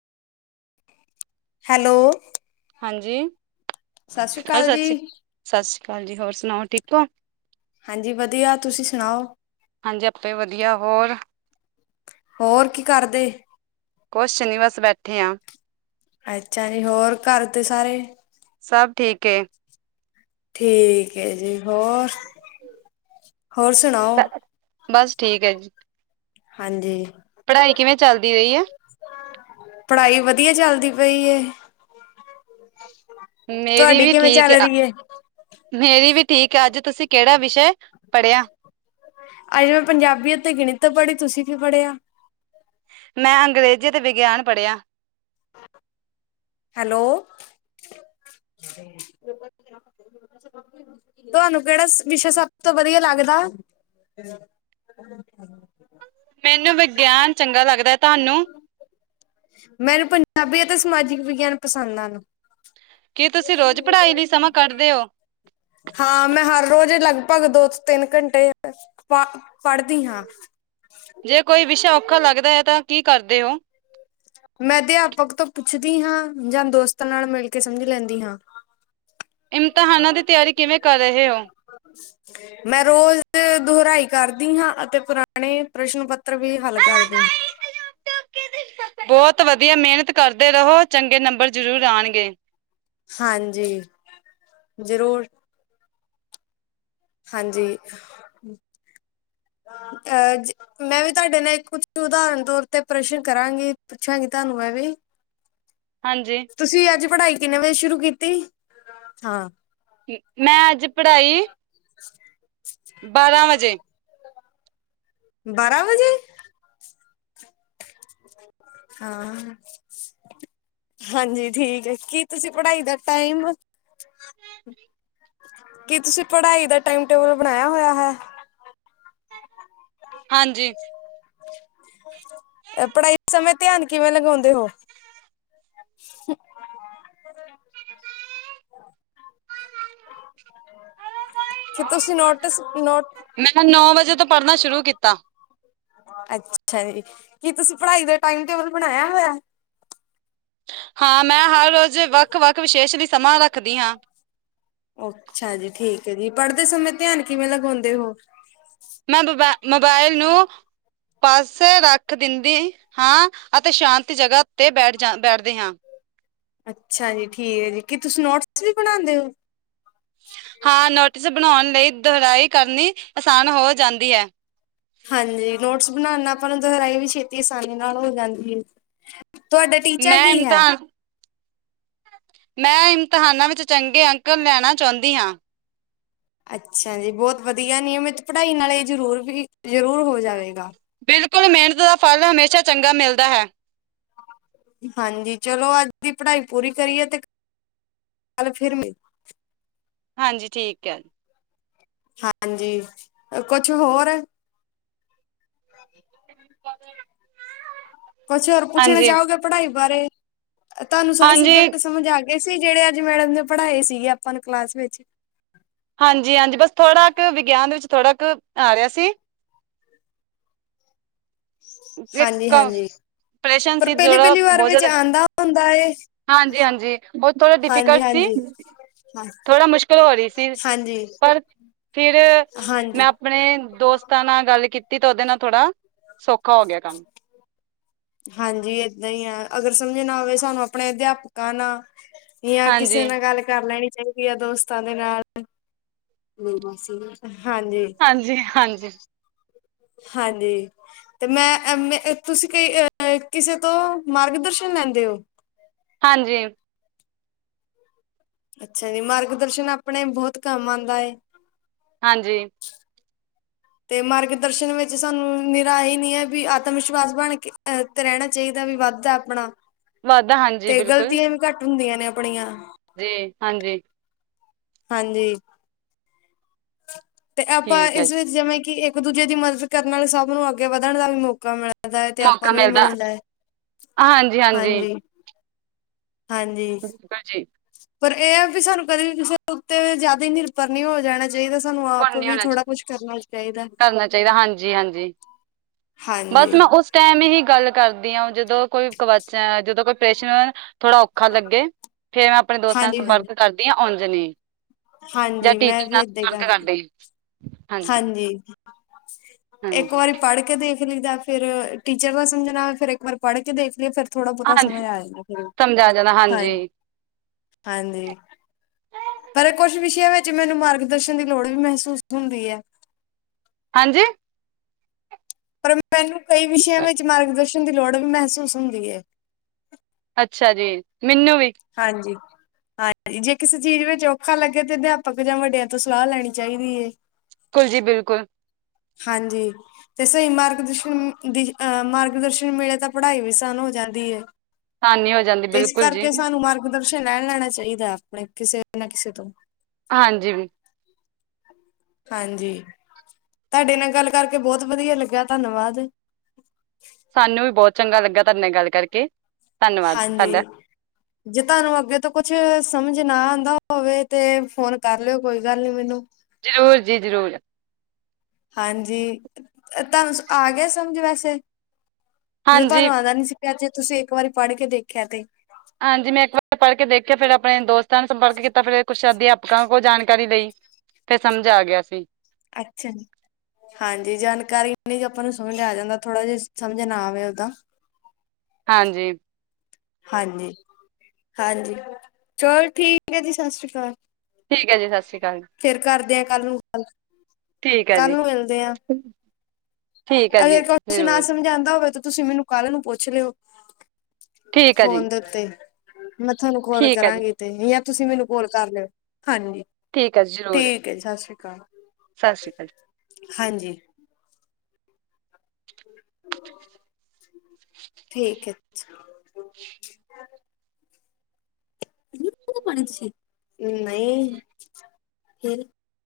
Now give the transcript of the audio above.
Hello ਹਾਂਜੀ ਸਤਿ ਸ਼੍ਰੀ ਹੈਲੋ ਅਕਾਲ ਸਤਿ ਜੀ ਸ਼੍ਰੀ ਸਤਿ ਸ਼੍ਰੀ ਅਕਾਲ ਜੀ ਹੋਰ ਸੁਣਾਓ ਠੀਕ ਹੋ ਹਾਂਜੀ ਵਧੀਆ ਤੁਸੀਂ ਸੁਣਾਓ ਹਾਂਜੀ ਆਪੇ ਵਧੀਆ ਹੋਰ ਹੋਰ ਕੀ ਕਰਦੇ ਕੁਛ ਨੀ ਬਸ ਬੈਠੇ ਹਾਂ। ਅੱਛਾ ਨੀ ਹੋਰ ਘਰ ਦੇ ਸਾਰੇ ਸਭ ਠੀਕ ਏ ਠੀਕ ਹੈ ਜੀ ਹੋਰ ਹੋਰ ਸੁਣਾਓ ਬਸ ਠੀਕ ਹੈ ਜੀ ਹਾਂਜੀ ਪੜ੍ਹਾਈ ਕਿਵੇਂ ਚੱਲਦੀ ਰਹੀ ਹੈ ਪੜ੍ਹਾਈ ਵਧੀਆ ਚੱਲਦੀ ਪਈ ਮੇਰੀ ਤੁਹਾਡੀ ਵੀ ਕਿਵੇਂ ਠੀਕ ਚੱਲ ਰਹੀ ਹੈ? ਮੇਰੀ ਵੀ ਠੀਕ ਅੱਜ ਤੁਸੀਂ ਕਿਹੜਾ ਵਿਸ਼ੇ ਪੜ੍ਹਿਆ? ਅੱਜੇ ਮੈਂ ਪੰਜਾਬੀ ਅਤੇ ਗਣਿਤ ਪੜ੍ਹੀ ਤੁਸੀਂ ਕੀ ਪੜ੍ਹਿਆ? ਮੈਂ ਅੰਗਰੇਜ਼ੀ ਤੇ ਵਿਗਿਆਨ ਪੜ੍ਹਿਆ। ਹੈਲੋ, ਤੁਹਾਨੂੰ ਕਿਹੜਾ ਵਿਸ਼ਾ ਸਭ ਤੋਂ ਵਧੀਆ ਲੱਗਦਾ? ਹ [inaudible] ਮੈਨੂੰ ਵਿਗਿਆਨ ਚੰਗਾ ਲੱਗਦਾ। ਤੁਹਾਨੂੰ? ਮੈਨੂੰ ਪੰਜਾਬੀ ਅਤੇ ਸਮਾਜਿਕ ਵਿਗਿਆਨ ਪਸੰਦ ਹਨ। ਕੀ ਤੁਸੀਂ ਰੋਜ਼ ਪੜ੍ਹਾਈ ਲਈ ਸਮਾਂ ਕੱਢਦੇ ਹੋ? ਹਾਂ। ਮੈਂ ਹਰ ਰੋਜ਼ ਲਗਭਗ ਦੋ ਤੋਂ ਤਿੰਨ ਘੰਟੇ ਪ ਪੜ੍ਹਦੀ ਹਾਂ। ਜੇ ਕੋਈ ਵਿਸ਼ਾ ਔਖਾ ਲੱਗਦਾ ਹੈ ਤਾਂ ਕੀ ਕਰਦੇ ਹੋ? ਮੈਂ ਅਧਿਆਪਕ ਤੋਂ ਪੁੱਛਦੀ ਹਾਂ। ਜਾਂ ਦੋਸਤਾਂ ਨਾਲ ਮਿਲ ਕੇ ਸਮਝ ਲੈਂਦੀ ਹਾਂ। ਇਮਤਿਹਾਨਾਂ ਦੀ ਤਿਆਰੀ ਕਿਵੇਂ ਕਰ ਰਹੇ ਹੋ? ਜ [inaudible] ਮੈਂ ਰੋਜ਼ ਦੁਹਰਾਈ ਕਰਦੀ ਹਾਂ। ਅਤੇ ਪੁਰਾਣੇ ਪ੍ਰਸ਼ਨ ਪੱਤਰ ਵੀ ਹੱਲ ਕਰਦੀ ਹਾਂ। ਬਹੁਤ ਵਧੀਆ ਮਿਹਨਤ ਕਰਦੇ ਰਹੋ ਚੰਗੇ ਨੰਬਰ ਜ਼ਰੂਰ ਆਉਣਗੇ। ਹਾਂਜੀ। ਜ਼ਰੂਰ। ਹਾਂਜੀ। ਅਹ ਮੈਂ ਵੀ ਤੁਹਾਡੇ ਨਾਲ ਇੱਕ ਕੁਛ ਉਦਾਹਰਨ ਤੌਰ ਤੇ ਪ੍ਰਸ਼ਨ ਕਰਾਂਗੀ? ਪੁੱਛਾਂਗੀ। ਤੁਹਾਨੂੰ ਮੈਂ ਵੀ? ਹਾਂਜੀ। ਤੁਸੀਂ ਅੱਜ ਪੜ੍ਹਾਈ ਕਿੰਨੇ ਵਜੇ ਸ਼ੁਰੂ ਕੀਤੀ? ਹਾਂ। ਮੈਂ ਅੱਜ ਪੜ੍ਹਾਈ ਬਾਰਾਂ ਵਜੇ। ਬਾਰਾਂ ਵਜੇ। ਹਾਂ। ਹਾਂਜੀ। ਠੀਕ ਹੈ, ਕੀ ਤੁਸੀਂ ਪੜ੍ਹਾਈ ਦਾ ਟਾਈਮ ਕੀ ਤੁਸੀਂ ਪੜ੍ਹਾਈ ਦਾ ਟਾਈਮ ਟੇਬਲ ਬਣਾਇਆ ਹੋਇਆ ਹੈ? ਹਾਂਜੀ। ਅ ਪੜ੍ਹਾਈ ਸਮੇਂ ਧਿਆਨ ਕਿਵੇਂ ਲਗਾਉਂਦੇ ਹੋ? [inaudible] ਤੇ ਤੁਸੀਂ ਨੋਟਿਸ ਨੋਟ ਮੈਂ ਨੌ ਵਜੇ ਤੋਂ ਪੜ੍ਹਨਾ ਸ਼ੁਰੂ ਕੀਤਾ। ਅੱਛਾ ਜੀ। ਕੀ ਤੁਸੀਂ ਪੜ੍ਹਾਈ ਦਾ ਟਾਈਮ ਟੇਬਲ ਬਣਾਇਆ ਹੋਇਆ? ਹਾਂ। ਮੈਂ ਹਰ ਰੋਜ਼ ਵੱਖ -ਵੱਖ ਵਿਸ਼ੇਸ਼ ਲਈ ਸਮਾਂ ਰੱਖਦੀ ਹਾਂ। ਅੱਛਾ ਜੀ। ਠੀਕ ਹੈ ਜੀ, ਪੜ੍ਹਦੇ ਸਮੇਂ ਧਿਆਨ ਕਿਵੇਂ ਲਗਾਉਂਦੇ ਉਹ? ਮੈਂ ਮੋਬ- ਮੋਬਾਇਲ ਨੂੰ ਪਾਸੇ ਰੱਖ ਦਿੰਦੀ। ਹਾਂ। ਅਤੇ ਸ਼ਾਂਤੀ ਜਗ੍ਹਾ ਤੇ ਬੈਠ ਜਾ ਬੈਠਦੇ ਹਾਂ। ਅੱਛਾ ਜੀ। ਠੀਕ ਹੈ ਜੀ। ਕੀ ਤੁਸੀਂ ਨੋਟਸ ਵੀ ਬਣਾਉਂਦੇ ਹੋ? ਹਾਂ। ਨੋਟਿਸ ਬਣਾਉਣ ਲਈ ਦੁਹਰਾਈ ਕਰਨੀ ਆਸਾਨ ਹੋ ਜਾਂਦੀ ਹੈ। ਹਾਂਜੀ। ਨੋਟਸ ਬਣਾਉਣਾ ਆਪਾਂ ਨੂੰ ਦੁਹਰਾਈ ਵੀ ਛੇਤੀ ਆਸਾਨੀ ਨਾਲ ਹੋ ਜਾਂਦੀ ਹੈ। ਤੁਹਾਡਾ ਟੀਚਾ ਮੈਂ ਕੀ ਹੈ? ਇਮਤਿਹਾਨ ਮੈਂ ਇਮਤਿਹਾਨਾਂ ਵਿੱਚ ਚੰਗੇ ਅੰਕ ਲੈਣਾ ਚਾਹੁੰਦੀ ਹਾਂ। ਅੱਛਾ ਜੀ। ਬਹੁਤ ਵਧੀਆ ਨਿਯਮਿਤ ਪੜ੍ਹਾਈ ਨਾਲ ਇਹ ਜ਼ਰੂਰ ਵੀ ਜ਼ਰੂਰ ਹੋ ਜਾਵੇਗਾ। ਬਿਲਕੁਲ, ਮਿਹਨਤ ਦਾ ਫਲ ਹਮੇਸ਼ਾ ਚੰਗਾ ਮਿਲਦਾ ਹੈ। ਹਾਂਜੀ। ਚਲੋ, ਅੱਜ ਦੀ ਪੜ੍ਹਾਈ ਪੂਰੀ ਕਰੀਏ ਤੇ ਕੱਲ ਫਿਰ ਮ ਹਾਂਜੀ ਠੀਕ ਹੈ ਹਾਂਜੀ ਕੁਛ ਹੋਰ ਕੁਛ ਹੋਰ ਪੁੱਛਣਾ ਹਾਂਜੀ, ਚਾਹੋਗੇ ਪੜਾਈ ਬਾਰੇ ਤੁਹਾਨੂੰ ਸਾਰੇ ਹਾਂਜੀ, ਸਬਜੈਕਟ ਸਮਝ ਆ ਗ ਸੀ ਜਿਹੜੇ ਅੱਜ ਮੈਡਮ ਨੇ ਪੜ੍ਹਾਏ ਸੀਗੇ ਆਪਾਂ ਨੂੰ ਕਲਾਸ ਵਿੱਚ ਹਾਂਜੀ ਹਾਂਜੀ ਬਸ ਥੋੜਾ ਕੁ ਵਿਗਿਆਨ ਵਿੱਚ ਥੋੜਾ ਕੁ ਆ ਰਿਹਾ ਸੀ ਇੱਕ ਹਾਂਜੀ ਹਾਂਜੀ ਕੰਪਰੇਸ਼ਨ ਪਰ ਸੀ ਪਹਿਲੀ ਥੋੜਾ ਪਹਿਲੀ ਵਾਰ ਬਹੁਤ ਵਿੱਚ ਜ਼ਿਆਦਾ ਆਉਂਦਾ ਹੁੰਦਾ ਹਾਂਜੀ ਹਾਂਜੀ ਉਹ ਥੋੜਾ ਹਾਂਜੀ ਡਿਫੀਕਲਟ ਸੀ ਹਾਂਜੀ ਹਾਂ ਥੋੜਾ ਮੁਸ਼ਕਿਲ ਹੋ ਰਹੀ ਸੀ ਹਾਂਜੀ ਪਰ ਫਿਰ ਮੈਂ ਹਾਂਜੀ ਆਪਣੇ ਦੋਸਤਾਂ ਨਾਲ ਗੱਲ ਕੀਤੀ ਤਾਂ ਉਹਦੇ ਨਾਲ ਥੋੜਾ ਸੌਖਾ ਹੋ ਗਿਆ ਕੰਮ ਹਾਂਜੀ ਏਦਾਂ ਹੀ ਹੈ ਅਗਰ ਸਮਝ ਨਾ ਆਵੇ ਸਾਨੂੰ ਆਪਣੇ ਅਧਿਆਪਕਾਂ ਨਾਲ ਜਾਂ ਹਾਂਜੀ, ਕਿਸੇ ਨਾਲ ਗੱਲ ਕਰ ਲੈਣੀ ਚਾਹੀਦੀ ਦੋਸਤਾਂ ਦੇ ਨਾਲ ਹਾਂਜੀ ਹਾਂਜੀ ਹਾਂਜੀ ਹਾਂਜੀ ਤੇ ਮੈਂ ਮ ਤੁਸੀਂ ਕਈ ਕਿਸੇ ਤੋਂ ਮਾਰਗ ਦਰਸ਼ਨ ਲੈਂਦੇ ਹੋ ਹਾਂਜੀ ਅੱਛਾ ਜੀ ਮਾਰਗ ਦਰਸ਼ਨ ਆਪਣੇ ਬਹੁਤ ਕੰਮ ਆਉਂਦਾ ਹੈ। ਹਾਂਜੀ [inaudible] ਤੇ ਮਾਰਗ ਦਰਸ਼ਨ ਵਿੱਚ ਸਾਨੂੰ ਨਿਰਾਸ਼ ਨੀ ਹੈ ਵੀ ਆਤਮ ਵਿਸ਼ਵਾਸ ਬਣ ਕੇ ਅ ਤੇ ਰਹਿਣਾ ਚਾਹੀਦਾ ਵੀ ਵੱਧਦਾ ਆਪਣਾ ਵਾਧਾ ਹਾਂਜੀ ਤੇ ਬਿਲਕੁਲ ਗਲਤੀਆਂ ਵੀ ਘੱਟ ਹੁੰਦੀਆਂ ਨੇ ਆਪਣੀਆਂ। ਜੀ ਹਾਂਜੀ। ਹਾਂਜੀ। ਤੇ ਆਪਾਂ ਠੀਕ ਹੈ ਇਸ ਜੀ ਵਿੱਚ ਜਿਵੇਂ ਕਿ ਇੱਕ ਦੂਜੇ ਦੀ ਮਦਦ ਕਰਨ ਨਾਲ ਸਭ ਨੂੰ ਅੱਗੇ ਵਧਣ ਦਾ ਵੀ ਮੌਕਾ ਮਿਲੇ। ਮੌਕਾ ਮਿਲਦਾ, ਅ ਹਾਂਜੀ-ਹਾਂਜੀ। ਹਾਂਜੀ ਹਾਂਜੀ। ਬਿਲਕੁਲ ਜੀ ਪਰ ਇਹ ਹੈ ਵੀ ਸਾਨੂੰ ਕਦੇ ਵੀ ਕਿਸੇ ਉੱਤੇ ਜ਼ਿਆਦਾ ਹੀ ਨਿਰਭਰ ਨਹੀਂ ਹੋ ਜਾਣਾ। ਚਾਹੀਦਾ, ਸਾਨੂੰ ਆਪ ਪੁੰਨ ਵੀ ਹੋਣਾ ਚ- ਥੋੜਾ ਕੁਛ ਕਰਨਾ ਚਾਹੀਦਾ। ਕਰਨਾ ਚਾਹੀਦਾ ਹਾਂਜੀ ਹਾਂਜੀ ਹਾਂਜੀ। ਬਸ ਮੈਂ ਉਸ ਟਾਈਮ ਹੀ ਗੱਲ ਕਰਦੀ ਹਾਂ, ਜਦੋਂ ਕੋਈ ਕਵਚਾ ਜਦੋਂ ਕੋਈ ਪ੍ਰੇਸ਼ਨ। ਥੋੜਾ ਔਖਾ ਲੱਗੇ, ਫਿਰ ਮੈਂ ਆਪਣੇ ਦੋਸਤਾਂ ਨਾਲ ਹਾਂਜੀ ਹਾਂਜੀ ਸੰਪਰਕ ਕਰਦੀ ਹਾਂ ਉਂਜਨੀ। ਜਾਂ ਹਾਂਜੀ ਟੀਚੇ ਮੈਂ ਵੀ ਦਾ ਏਦਾਂ ਹੀ ਸਰਕ ਕਰਦੀ ਕਰਦੇ ਹਾਂਜੀ ਇੱਕ ਹਾਂਜੀ ਵਾਰੀ ਪੜ੍ਹ ਕੇ ਦੇਖ ਲਦਾ ਫਿਰ ਟੀਚਰ ਦਾ ਸਮਝਣਾ ਫਿਰ ਇੱਕ ਵਾਰ ਪੜ੍ਹ ਕੇ ਦੇਖ ਲਈਏ ਫਿਰ ਥੋੜਾ ਬਹੁਤਾ ਸਮਝ ਹਾਂਜੀ ਆ ਜਾਂਦਾ ਫਿਰ ਸਮਝਾ ਜਾਣਾ ਹਾਂਜੀ ਹਾਂਜੀ ਪਰ ਕੁਝ ਵਿਸ਼ਿਆਂ ਵਿੱਚ ਮੈਨੂੰ ਮਾਰਗ ਦਰਸ਼ਨ ਦੀ ਲੋੜ ਵੀ ਮਹਿਸੂਸ ਹੁੰਦੀ ਹੈ। ਹਾਂਜੀ। ਪਰ ਮੈਨੂੰ ਕਈ ਵਿਸ਼ਿਆਂ ਵਿੱਚ ਮਾਰਗਦਰਸ਼ਨ ਦੀ ਲੋੜ ਵੀ ਮਹਿਸੂਸ ਹੁੰਦੀ ਹੈ। ਅੱਛਾ ਜੀ, ਮੈਨੂੰ ਵੀ। ਹਾਂਜੀ। ਹਾਂਜੀ, ਜੇ ਕਿਸੇ ਚੀਜ਼ ਵਿੱਚ ਔਖਾ ਲੱਗੇ ਤੇ ਅਧਿਆਪਕ ਜਾਂ ਵੱਡਿਆਂ ਤੋਂ ਸਲਾਹ ਲੈਣੀ ਚਾਹੀਦੀ ਹੈ। ਬਿਲਕੁਲ ਜੀ ਬਿਲਕੁਲ। ਹਾਂਜੀ। ਤੇ ਸਹੀ ਮਾਰਗ ਦਰਸ਼ਨ ਮ-ਦੀ-ਅ-ਮਾਰਗ ਦਰਸ਼ਨ ਮਿਲੇ ਤਾਂ ਪੜ੍ਹਾਈ ਵੀ ਆਸਾਨ ਹੋ ਜਾਂਦੀ ਹੈ। ਆਸਾਨੀ ਹੋ ਜਾਂਦੀ ਤੇ, ਇਸ ਬਿਲਕੁਲ ਜੀ ਕਰਕੇ ਸਾਨੂੰ ਮਰ- ਪ੍ਰਦਰਸ਼ਨ ਲੈਣ ਲੈਣਾ ਚਾਹੀਦਾ, ਆਪਣੇ ਕਿਸੇ ਨਾ ਕਿਸੇ ਤੋਂ। ਹਾਂਜੀ ਵੀ। ਹਾਂਜੀ, ਤੁਹਾਡੇ ਨਾਲ ਗੱਲ ਕਰਕੇ ਬਹੁਤ ਵਧੀਆ ਲੱਗਿਆ ਧੰਨਵਾਦ। ਸਾਨੂੰ ਵੀ ਬਹੁਤ ਚੰਗਾ ਲੱਗਾ ਤੁਹਾਡੇ ਨਾਲ ਗੱਲ ਕਰਕੇ। ਧੰਨਵਾਦ ਸਾਡਾ ਹਾਂਜੀ। ਜੇ ਤੁਹਾਨੂੰ ਅੱਗੇ ਤੋਂ ਕੁਛ ਸਮਝ ਨਾ ਆਉਂਦਾ ਹੋਵੇ ਤੇ ਫੋਨ ਕਰ ਲਿਓ ਕੋਈ ਗੱਲ ਨੀ ਮੈਨੂੰ। ਜ਼ਰੂਰ ਜੀ ਜ਼ਰੂਰ। ਹਾਂਜੀ ਤੁਹਾਨੂੰ ਆ ਗਿਆ ਸਮਝ ਵੈਸੇ, ਜਦੋਂ ਹਾਂਜੀ ਤੁਹਾਨੂੰ ਆਉਂਦਾ ਨੀ ਸੀ। ਜੇ ਤੁਸੀਂ ਇੱਕ ਵਾਰੀ ਪੜ੍ਹ ਕੇ ਦੇਖਿਆ ਤੇ। ਹਾਂਜੀ, ਮੈਂ ਇੱਕ ਵਾਰ ਪੜ੍ਹ ਕੇ ਦੇਖਿਆ ਫਿਰ ਆਪਣੇ ਦੋਸਤਾਂ ਨੂੰ ਸੰਪਰਕ ਕੀਤਾ ਫਿਰ ਕੁੱਛ ਅਧਿਆਪ -'- ਕਾ ਕੋਲ ਜਾਣਕਾਰੀ ਲਈ, ਫਿਰ ਸਮਝ ਆ ਗਿਆ ਸੀ। ਅੱਛਾ ਜੀ। ਹਾਂਜੀ, ਜਾਣਕਾਰੀਨੀ ਆਪਾਂ ਨੂੰ ਸਮਝ ਆ ਜਾਂਦਾ ਥੋੜ੍ਹਾ ਜਿਹਾ ਸਮਝ ਨਾ ਆਵੇ ਔਦਾ। ਹਾਂਜੀ। ਹਾਂਜੀ-ਹਾਂਜੀ, ਚਲ ਠੀਕ ਹੈ ਜੀ ਸਤਿ ਸ਼੍ਰੀ ਅਕਾਲ। ਠੀਕ ਹੈ ਜੀ, ਸੱਤ ਸ਼੍ਰੀ ਆਕਾਲ। ਫੇਰ ਕਰਦੇ ਆ, ਕੱਲ ਨੂੰ ਗੱਲ। ਠੀਕ ਹੈ ਕੱਲ ਜੀ। ਨੂੰ ਮਿਲਦੇ ਆ ਠੀਕ ਹੈ ਜੀ ਅਗਰ ਕੁੱਛ ਨਾ ਜ਼ਰੂਰ ਸਮਝ ਆਉਂਦਾ ਹੋਵੇ ਤਾਂ ਤੁਸੀਂ ਮੈਨੂੰ- ਕੱਲ ਨੂੰ ਪੁੱਛ ਲਿਓ, ਠੀਕ ਹੈ ਜੀ ਫੋਨ ਦੇ ਉੱਤੇ, ਮੈਂ ਤੁਹਾਨੂੰ ਕਾਲ ਠੀਕ ਹੈ ਜੀ ਕਰਾਂਗੀ। ਤੇ ਜਾਂ ਤੁਸੀਂ ਮੈਨੂੰ ਕੋਲ ਕਰ ਲਿਓ, ਹਾਂਜੀ। ਠੀਕ ਹੈ ਜੀ ਜ਼ਰੂਰ ਠੀਕ ਹੈ ਜੀ ਸਤਿ ਸ੍ਰੀ ਅਕਾਲ, ਸਤਿ ਸ਼੍ਰੀ ਅਕਾਲ ਹਾਂਜੀ। ਠੀਕ ਹੈ। ਨਹੀਂ